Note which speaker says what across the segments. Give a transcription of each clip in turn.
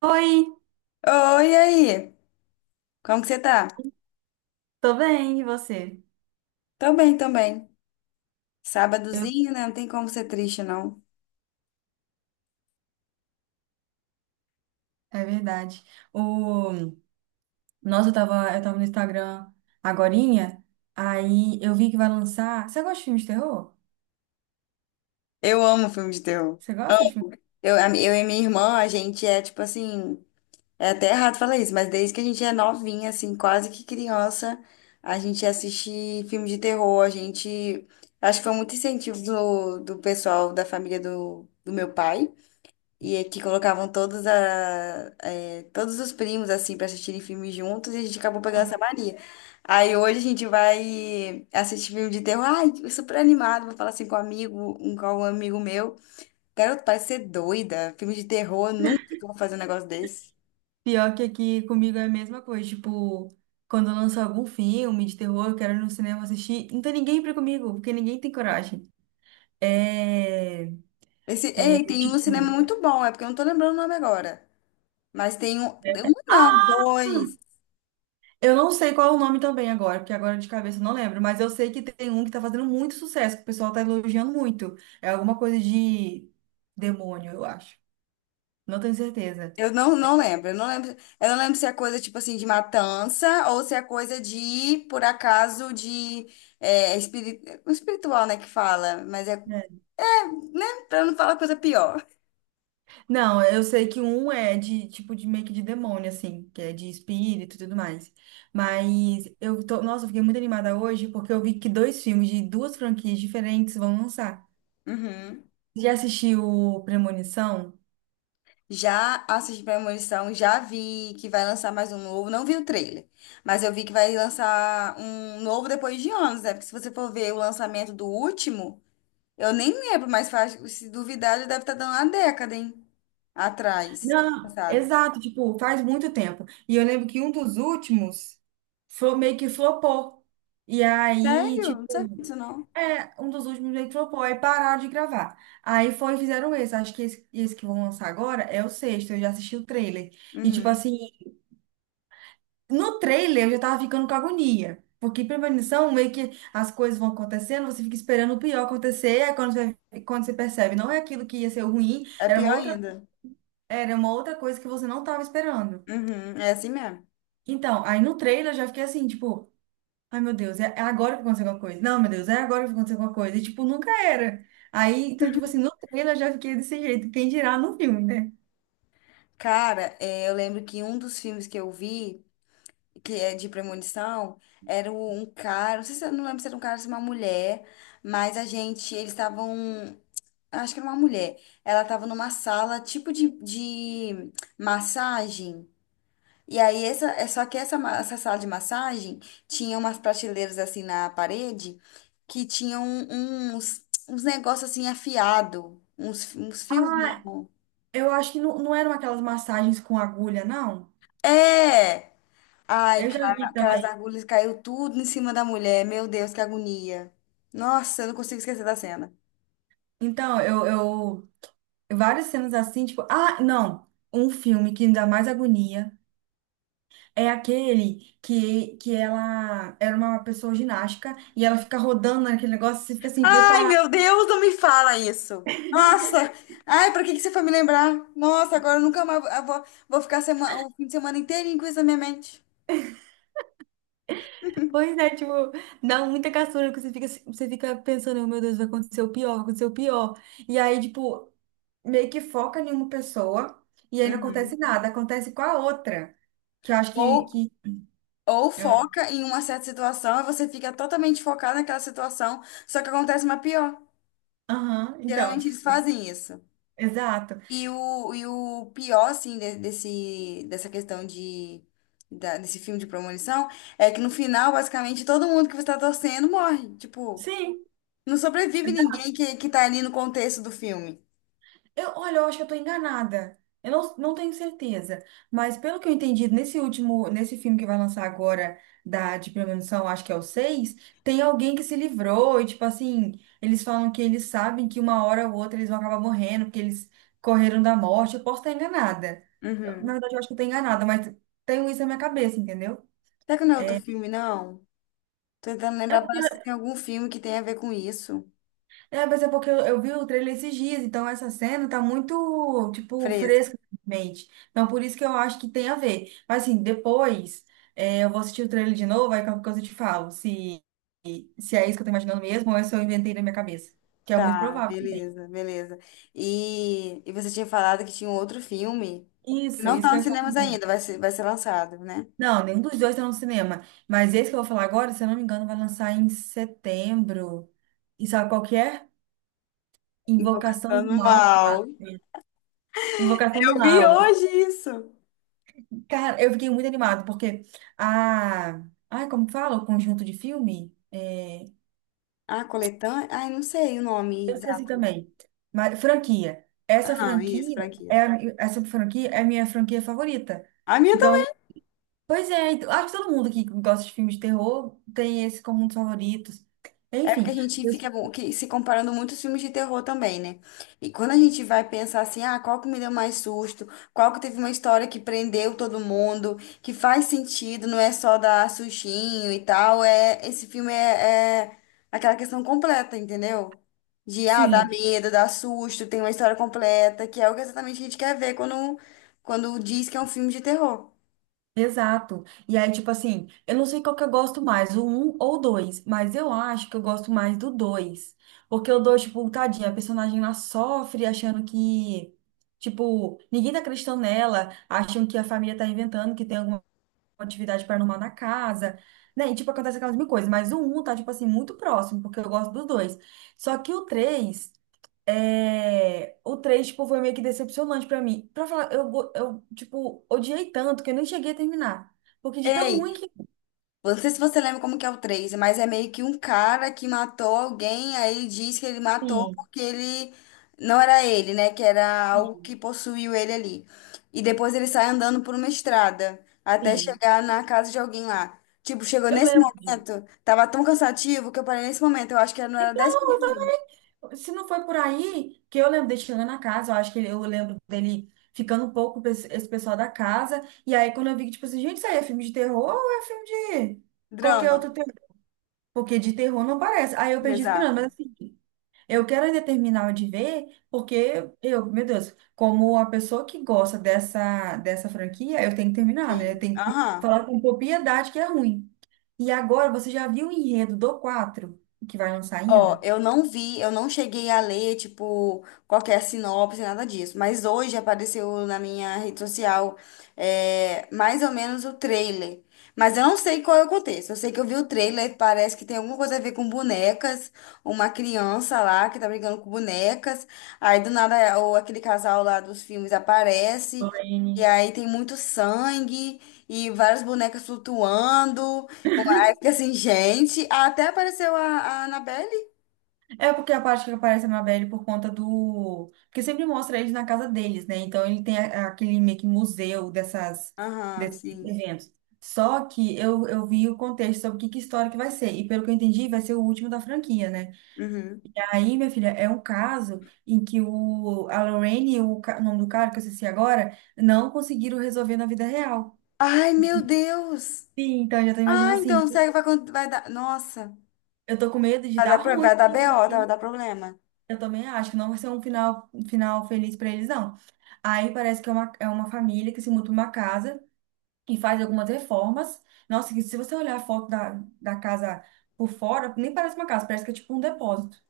Speaker 1: Oi,
Speaker 2: Oi, e aí? Como que você tá?
Speaker 1: tô bem, e você?
Speaker 2: Tô bem, tô bem.
Speaker 1: Eu-
Speaker 2: Sábadozinho, né? Não tem como ser triste, não.
Speaker 1: É verdade. O... Nossa, eu tava no Instagram agorinha, aí eu vi que vai lançar. Você gosta de filme de terror?
Speaker 2: Eu amo filme de terror.
Speaker 1: Você gosta de filme?
Speaker 2: Eu e minha irmã, a gente é tipo assim. É até errado falar isso, mas desde que a gente é novinha, assim, quase que criança, a gente assiste filme de terror. A gente. Acho que foi muito incentivo do pessoal da família do meu pai. E é que colocavam todos, todos os primos, assim, pra assistirem filmes juntos, e a gente acabou pegando essa mania. Aí hoje a gente vai assistir filme de terror, ai, eu super animado, vou falar assim com um amigo, com um amigo meu. Garoto, parece ser doida, filme de terror, nunca que eu vou fazer um negócio desse.
Speaker 1: Pior que aqui comigo é a mesma coisa. Tipo, quando lança algum filme de terror, eu quero ir no cinema assistir. Não tem ninguém pra ir comigo, porque ninguém tem coragem. É.
Speaker 2: Esse,
Speaker 1: É
Speaker 2: ei, tem um no cinema
Speaker 1: tipo.
Speaker 2: muito bom, é porque eu não tô lembrando o nome agora. Mas tem um, um não,
Speaker 1: Ah!
Speaker 2: dois.
Speaker 1: Eu não sei qual é o nome também agora, porque agora de cabeça eu não lembro, mas eu sei que tem um que tá fazendo muito sucesso, que o pessoal tá elogiando muito. É alguma coisa de demônio, eu acho. Não tenho certeza.
Speaker 2: Eu não, não lembro, eu não lembro, eu não lembro se é coisa tipo assim de matança ou se é coisa de, por acaso, de um espiritual, né, que fala, mas é,
Speaker 1: É.
Speaker 2: né, pra não falar coisa pior.
Speaker 1: Não, eu sei que um é de tipo de meio que de demônio, assim, que é de espírito e tudo mais. Mas eu tô, nossa, eu fiquei muito animada hoje porque eu vi que dois filmes de duas franquias diferentes vão lançar.
Speaker 2: Uhum.
Speaker 1: Já assistiu Premonição?
Speaker 2: Já assisti Premonição, já vi que vai lançar mais um novo, não vi o trailer, mas eu vi que vai lançar um novo depois de anos, né, porque se você for ver o lançamento do último, eu nem lembro, mas faz, se duvidar, já deve estar dando uma década, hein, atrás, que foi
Speaker 1: Não,
Speaker 2: lançado.
Speaker 1: exato, tipo, faz muito tempo. E eu lembro que um dos últimos meio que flopou. E aí,
Speaker 2: Sério? Não sabia
Speaker 1: tipo,
Speaker 2: disso, não.
Speaker 1: um dos últimos meio que flopou, aí pararam de gravar. Aí foi e fizeram esse. Acho que esse que vão lançar agora é o sexto, eu já assisti o trailer. E, tipo
Speaker 2: Uhum.
Speaker 1: assim, no trailer eu já tava ficando com agonia. Porque premonição, meio que as coisas vão acontecendo, você fica esperando o pior acontecer, aí quando você percebe, não é aquilo que ia ser o ruim,
Speaker 2: É
Speaker 1: era
Speaker 2: pior ainda.
Speaker 1: era uma outra coisa que você não tava esperando.
Speaker 2: Uhum. É assim mesmo.
Speaker 1: Então, aí no trailer eu já fiquei assim, tipo, ai meu Deus, é agora que vai acontecer alguma coisa. Não, meu Deus, é agora que vai acontecer alguma coisa. E tipo, nunca era. Aí, então, tipo assim, no trailer eu já fiquei desse jeito. Quem dirá no filme, né?
Speaker 2: Cara, é, eu lembro que um dos filmes que eu vi, que é de premonição, era um cara, não sei se eu não lembro se era um cara ou se uma mulher, mas a gente, eles estavam, acho que era uma mulher, ela estava numa sala tipo de massagem. E aí, essa, é só que essa, essa sala de massagem tinha umas prateleiras assim na parede que tinham uns negócios assim afiado, uns fios,
Speaker 1: Ah,
Speaker 2: não.
Speaker 1: eu acho que não, não eram aquelas massagens com agulha, não.
Speaker 2: É! Ai,
Speaker 1: Eu já
Speaker 2: cara,
Speaker 1: vi
Speaker 2: aquelas
Speaker 1: também.
Speaker 2: agulhas caiu tudo em cima da mulher. Meu Deus, que agonia. Nossa, eu não consigo esquecer da cena.
Speaker 1: Então, várias cenas assim, tipo, ah, não. Um filme que me dá mais agonia é aquele que ela era uma pessoa ginástica e ela fica rodando naquele negócio, você fica assim,
Speaker 2: Ai,
Speaker 1: preparada.
Speaker 2: meu Deus, não me fala isso. Nossa, ai, pra que que você foi me lembrar? Nossa, agora eu nunca mais vou ficar o fim de semana inteirinho com isso na minha mente.
Speaker 1: Pois é, tipo, dá muita caçura, que você fica pensando: "Oh, meu Deus, vai acontecer o pior, vai acontecer o pior." E aí, tipo, meio que foca em uma pessoa e aí não acontece
Speaker 2: Uhum.
Speaker 1: nada, acontece com a outra. Que eu acho que,
Speaker 2: Ou
Speaker 1: que...
Speaker 2: Ou
Speaker 1: ah,
Speaker 2: foca em uma certa situação e você fica totalmente focado naquela situação, só que acontece uma pior.
Speaker 1: Aham, então,
Speaker 2: Geralmente eles fazem isso.
Speaker 1: exato.
Speaker 2: E o pior, assim, dessa questão de, desse filme de premonição é que no final, basicamente, todo mundo que você tá torcendo morre. Tipo,
Speaker 1: Sim.
Speaker 2: não sobrevive ninguém que tá ali no contexto do filme.
Speaker 1: Eu, olha, eu acho que eu tô enganada. Eu não, não tenho certeza. Mas pelo que eu entendi, nesse último, nesse filme que vai lançar agora da de premonição, acho que é o seis, tem alguém que se livrou, e tipo assim, eles falam que eles sabem que uma hora ou outra eles vão acabar morrendo, porque eles correram da morte. Eu posso estar enganada. Na
Speaker 2: Uhum.
Speaker 1: verdade, eu acho que eu tô enganada, mas tenho isso na minha cabeça, entendeu?
Speaker 2: Será que não é outro filme, não? Tô tentando lembrar, parece que tem algum filme que tem a ver com isso.
Speaker 1: É, mas é porque eu vi o trailer esses dias, então essa cena tá muito, tipo,
Speaker 2: Fresco.
Speaker 1: fresca na minha mente. Então, por isso que eu acho que tem a ver. Mas, assim, depois eu vou assistir o trailer de novo, aí qualquer coisa eu te falo, se é isso que eu tô imaginando mesmo ou é se eu inventei na minha cabeça, que é muito
Speaker 2: Tá,
Speaker 1: provável também.
Speaker 2: beleza, beleza. E você tinha falado que tinha um outro filme que
Speaker 1: Isso,
Speaker 2: não
Speaker 1: isso
Speaker 2: tá
Speaker 1: que eu
Speaker 2: nos
Speaker 1: ia falar
Speaker 2: cinemas
Speaker 1: agora.
Speaker 2: ainda, vai ser lançado, né?
Speaker 1: Não, nenhum dos dois tá no cinema. Mas esse que eu vou falar agora, se eu não me engano, vai lançar em setembro. E sabe qual que é? Invocação
Speaker 2: Invocação
Speaker 1: do
Speaker 2: do
Speaker 1: Mal
Speaker 2: Mal.
Speaker 1: 4. Invocação do
Speaker 2: Eu vi
Speaker 1: Mal.
Speaker 2: hoje isso.
Speaker 1: Cara, eu fiquei muito animada, porque a. Ai, como fala? O conjunto de filme? É,
Speaker 2: Ah, coletânea? Ai, não sei o nome
Speaker 1: eu esqueci
Speaker 2: exato.
Speaker 1: também. Mas, franquia. Essa
Speaker 2: Ah, isso,
Speaker 1: franquia é
Speaker 2: franquia.
Speaker 1: essa franquia é a minha franquia favorita.
Speaker 2: Ai, minha.
Speaker 1: Então, pois é, então, acho que todo mundo que gosta de filmes de terror tem esse como um dos favoritos.
Speaker 2: É porque a
Speaker 1: Enfim,
Speaker 2: gente fica se comparando muito aos filmes de terror também, né? E quando a gente vai pensar assim, ah, qual que me deu mais susto? Qual que teve uma história que prendeu todo mundo? Que faz sentido, não é só dar sustinho e tal. É, esse filme é aquela questão completa, entendeu? De, ah, dar
Speaker 1: sim.
Speaker 2: medo, dar susto, tem uma história completa, que é o que exatamente a gente quer ver quando diz que é um filme de terror.
Speaker 1: Exato. E aí, tipo assim, eu não sei qual que eu gosto mais, o um ou o 2, mas eu acho que eu gosto mais do dois. Porque o 2 tipo, tadinha, a personagem lá sofre achando que, tipo, ninguém tá acreditando nela, acham que a família tá inventando, que tem alguma atividade paranormal na casa, né? E, tipo, acontece aquelas mil coisas. Mas o um tá, tipo assim, muito próximo, porque eu gosto dos dois. Só que o 3 o 3 tipo, foi meio que decepcionante pra mim. Pra falar, tipo, odiei tanto que eu nem cheguei a terminar. Porque de tão ruim
Speaker 2: Ei,
Speaker 1: que...
Speaker 2: não sei se você lembra como que é o três, mas é meio que um cara que matou alguém, aí ele diz que ele matou
Speaker 1: Sim,
Speaker 2: porque ele não era ele, né? Que era algo
Speaker 1: entendi.
Speaker 2: que possuiu ele ali. E depois ele sai andando por uma estrada até
Speaker 1: Sim,
Speaker 2: chegar na casa de alguém lá. Tipo, chegou
Speaker 1: eu
Speaker 2: nesse
Speaker 1: lembro disso.
Speaker 2: momento, tava tão cansativo que eu parei nesse momento. Eu acho que não era dez
Speaker 1: Então, eu
Speaker 2: minutos
Speaker 1: também... Se não foi por aí, que eu lembro dele chegando na casa, eu acho que eu lembro dele ficando um pouco com esse pessoal da casa. E aí, quando eu vi que, tipo assim, gente, isso aí é filme de terror ou é filme de
Speaker 2: de
Speaker 1: qualquer
Speaker 2: drama.
Speaker 1: outro terror? Porque de terror não parece. Aí eu perdi esperando, mas
Speaker 2: Exato.
Speaker 1: assim... Eu quero ainda terminar de ver, porque eu, meu Deus, como a pessoa que gosta dessa franquia, eu tenho que terminar, né? Eu
Speaker 2: Sim.
Speaker 1: tenho que
Speaker 2: Aham.
Speaker 1: falar com propriedade que é ruim. E agora, você já viu o enredo do 4 que vai lançar
Speaker 2: Ó,
Speaker 1: ainda?
Speaker 2: eu não vi, eu não cheguei a ler, tipo, qualquer sinopse, nada disso. Mas hoje apareceu na minha rede social, mais ou menos o trailer. Mas eu não sei qual é o contexto. Eu sei que eu vi o trailer, parece que tem alguma coisa a ver com bonecas, uma criança lá que tá brincando com bonecas. Aí do nada, ou aquele casal lá dos filmes aparece. E
Speaker 1: Lorraine.
Speaker 2: aí tem muito sangue e várias bonecas flutuando. Aí fica assim, gente. Até apareceu a Annabelle.
Speaker 1: É porque a parte que aparece a Mabel por conta do. Porque sempre mostra eles na casa deles, né? Então ele tem aquele meio que museu dessas,
Speaker 2: Aham,
Speaker 1: desses
Speaker 2: sim.
Speaker 1: eventos. Só que eu vi o contexto sobre que história que vai ser. E pelo que eu entendi, vai ser o último da franquia, né?
Speaker 2: Uhum.
Speaker 1: Aí, minha filha, é um caso em que a Lorraine e o nome do cara, que eu esqueci agora, não conseguiram resolver na vida real.
Speaker 2: Ai, meu Deus!
Speaker 1: Sim, então eu já tô imaginando
Speaker 2: Ah,
Speaker 1: assim,
Speaker 2: então será que vai, vai dar. Nossa,
Speaker 1: eu tô com medo de
Speaker 2: vai
Speaker 1: dar
Speaker 2: dar,
Speaker 1: ruim
Speaker 2: vai
Speaker 1: pra
Speaker 2: dar BO, tá? Vai
Speaker 1: Lorraine.
Speaker 2: dar problema.
Speaker 1: Eu também acho que não vai ser um final feliz pra eles, não. Aí parece que é é uma família que se muda pra uma casa e faz algumas reformas. Nossa, que se você olhar a foto da casa por fora, nem parece uma casa, parece que é tipo um depósito.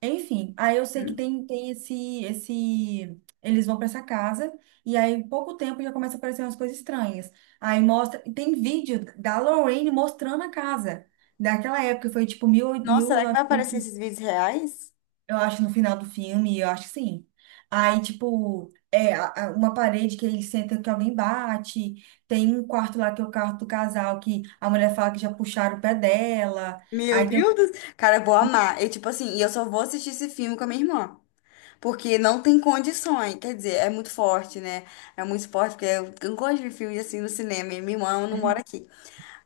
Speaker 1: Enfim, aí eu sei que
Speaker 2: Hum.
Speaker 1: tem esse. Eles vão pra essa casa, e aí, em pouco tempo, já começa a aparecer umas coisas estranhas. Aí mostra. E tem vídeo da Lorraine mostrando a casa. Daquela época, foi tipo 1000,
Speaker 2: Nossa, será que vai aparecer
Speaker 1: 1900,
Speaker 2: esses vídeos reais?
Speaker 1: eu acho, no final do filme, eu acho que sim. Aí, tipo, é uma parede que ele senta que alguém bate. Tem um quarto lá que é o quarto do casal, que a mulher fala que já puxaram o pé dela.
Speaker 2: Meu
Speaker 1: Aí tem
Speaker 2: Deus! Cara, eu vou amar. E tipo assim, e eu só vou assistir esse filme com a minha irmã. Porque não tem condições. Quer dizer, é muito forte, né? É muito forte, porque eu não gosto de filme assim no cinema. E minha irmã não mora
Speaker 1: um
Speaker 2: aqui.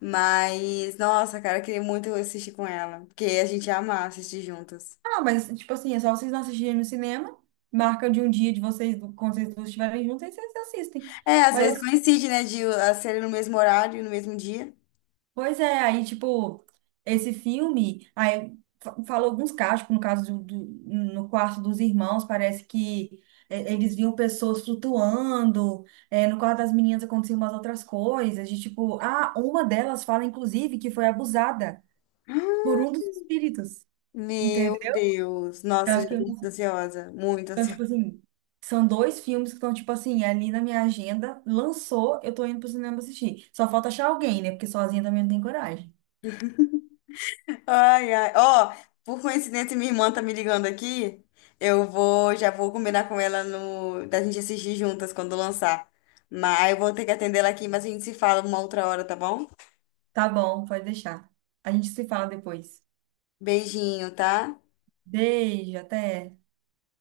Speaker 2: Mas, nossa, cara, eu queria muito assistir com ela. Porque a gente ia amar assistir juntas.
Speaker 1: Ah, mas, tipo assim, é só vocês não assistirem no cinema. Marca de um dia de vocês, quando vocês duas estiverem juntos, aí vocês assistem.
Speaker 2: É, às
Speaker 1: Mas,
Speaker 2: vezes coincide, né, de a ser no mesmo horário, no mesmo dia.
Speaker 1: pois é, aí, tipo, esse filme, aí falou alguns casos, tipo, no quarto dos irmãos, parece que eles viam pessoas flutuando, é, no quarto das meninas aconteciam umas outras coisas, de tipo, ah, uma delas fala, inclusive, que foi abusada por um
Speaker 2: Ah,
Speaker 1: dos espíritos,
Speaker 2: meu
Speaker 1: entendeu?
Speaker 2: Deus. Nossa, já tô muito ansiosa. Muito
Speaker 1: Então,
Speaker 2: ansiosa.
Speaker 1: tipo assim, são dois filmes que estão, tipo assim, ali na minha agenda. Lançou, eu tô indo pro cinema assistir. Só falta achar alguém, né? Porque sozinha também não tem coragem.
Speaker 2: Ai, ai. Ó, por coincidência, minha irmã tá me ligando aqui. Já vou combinar com ela no, da gente assistir juntas quando lançar. Mas eu vou ter que atender ela aqui, mas a gente se fala uma outra hora, tá bom?
Speaker 1: Tá bom, pode deixar. A gente se fala depois.
Speaker 2: Beijinho, tá?
Speaker 1: Beijo, até.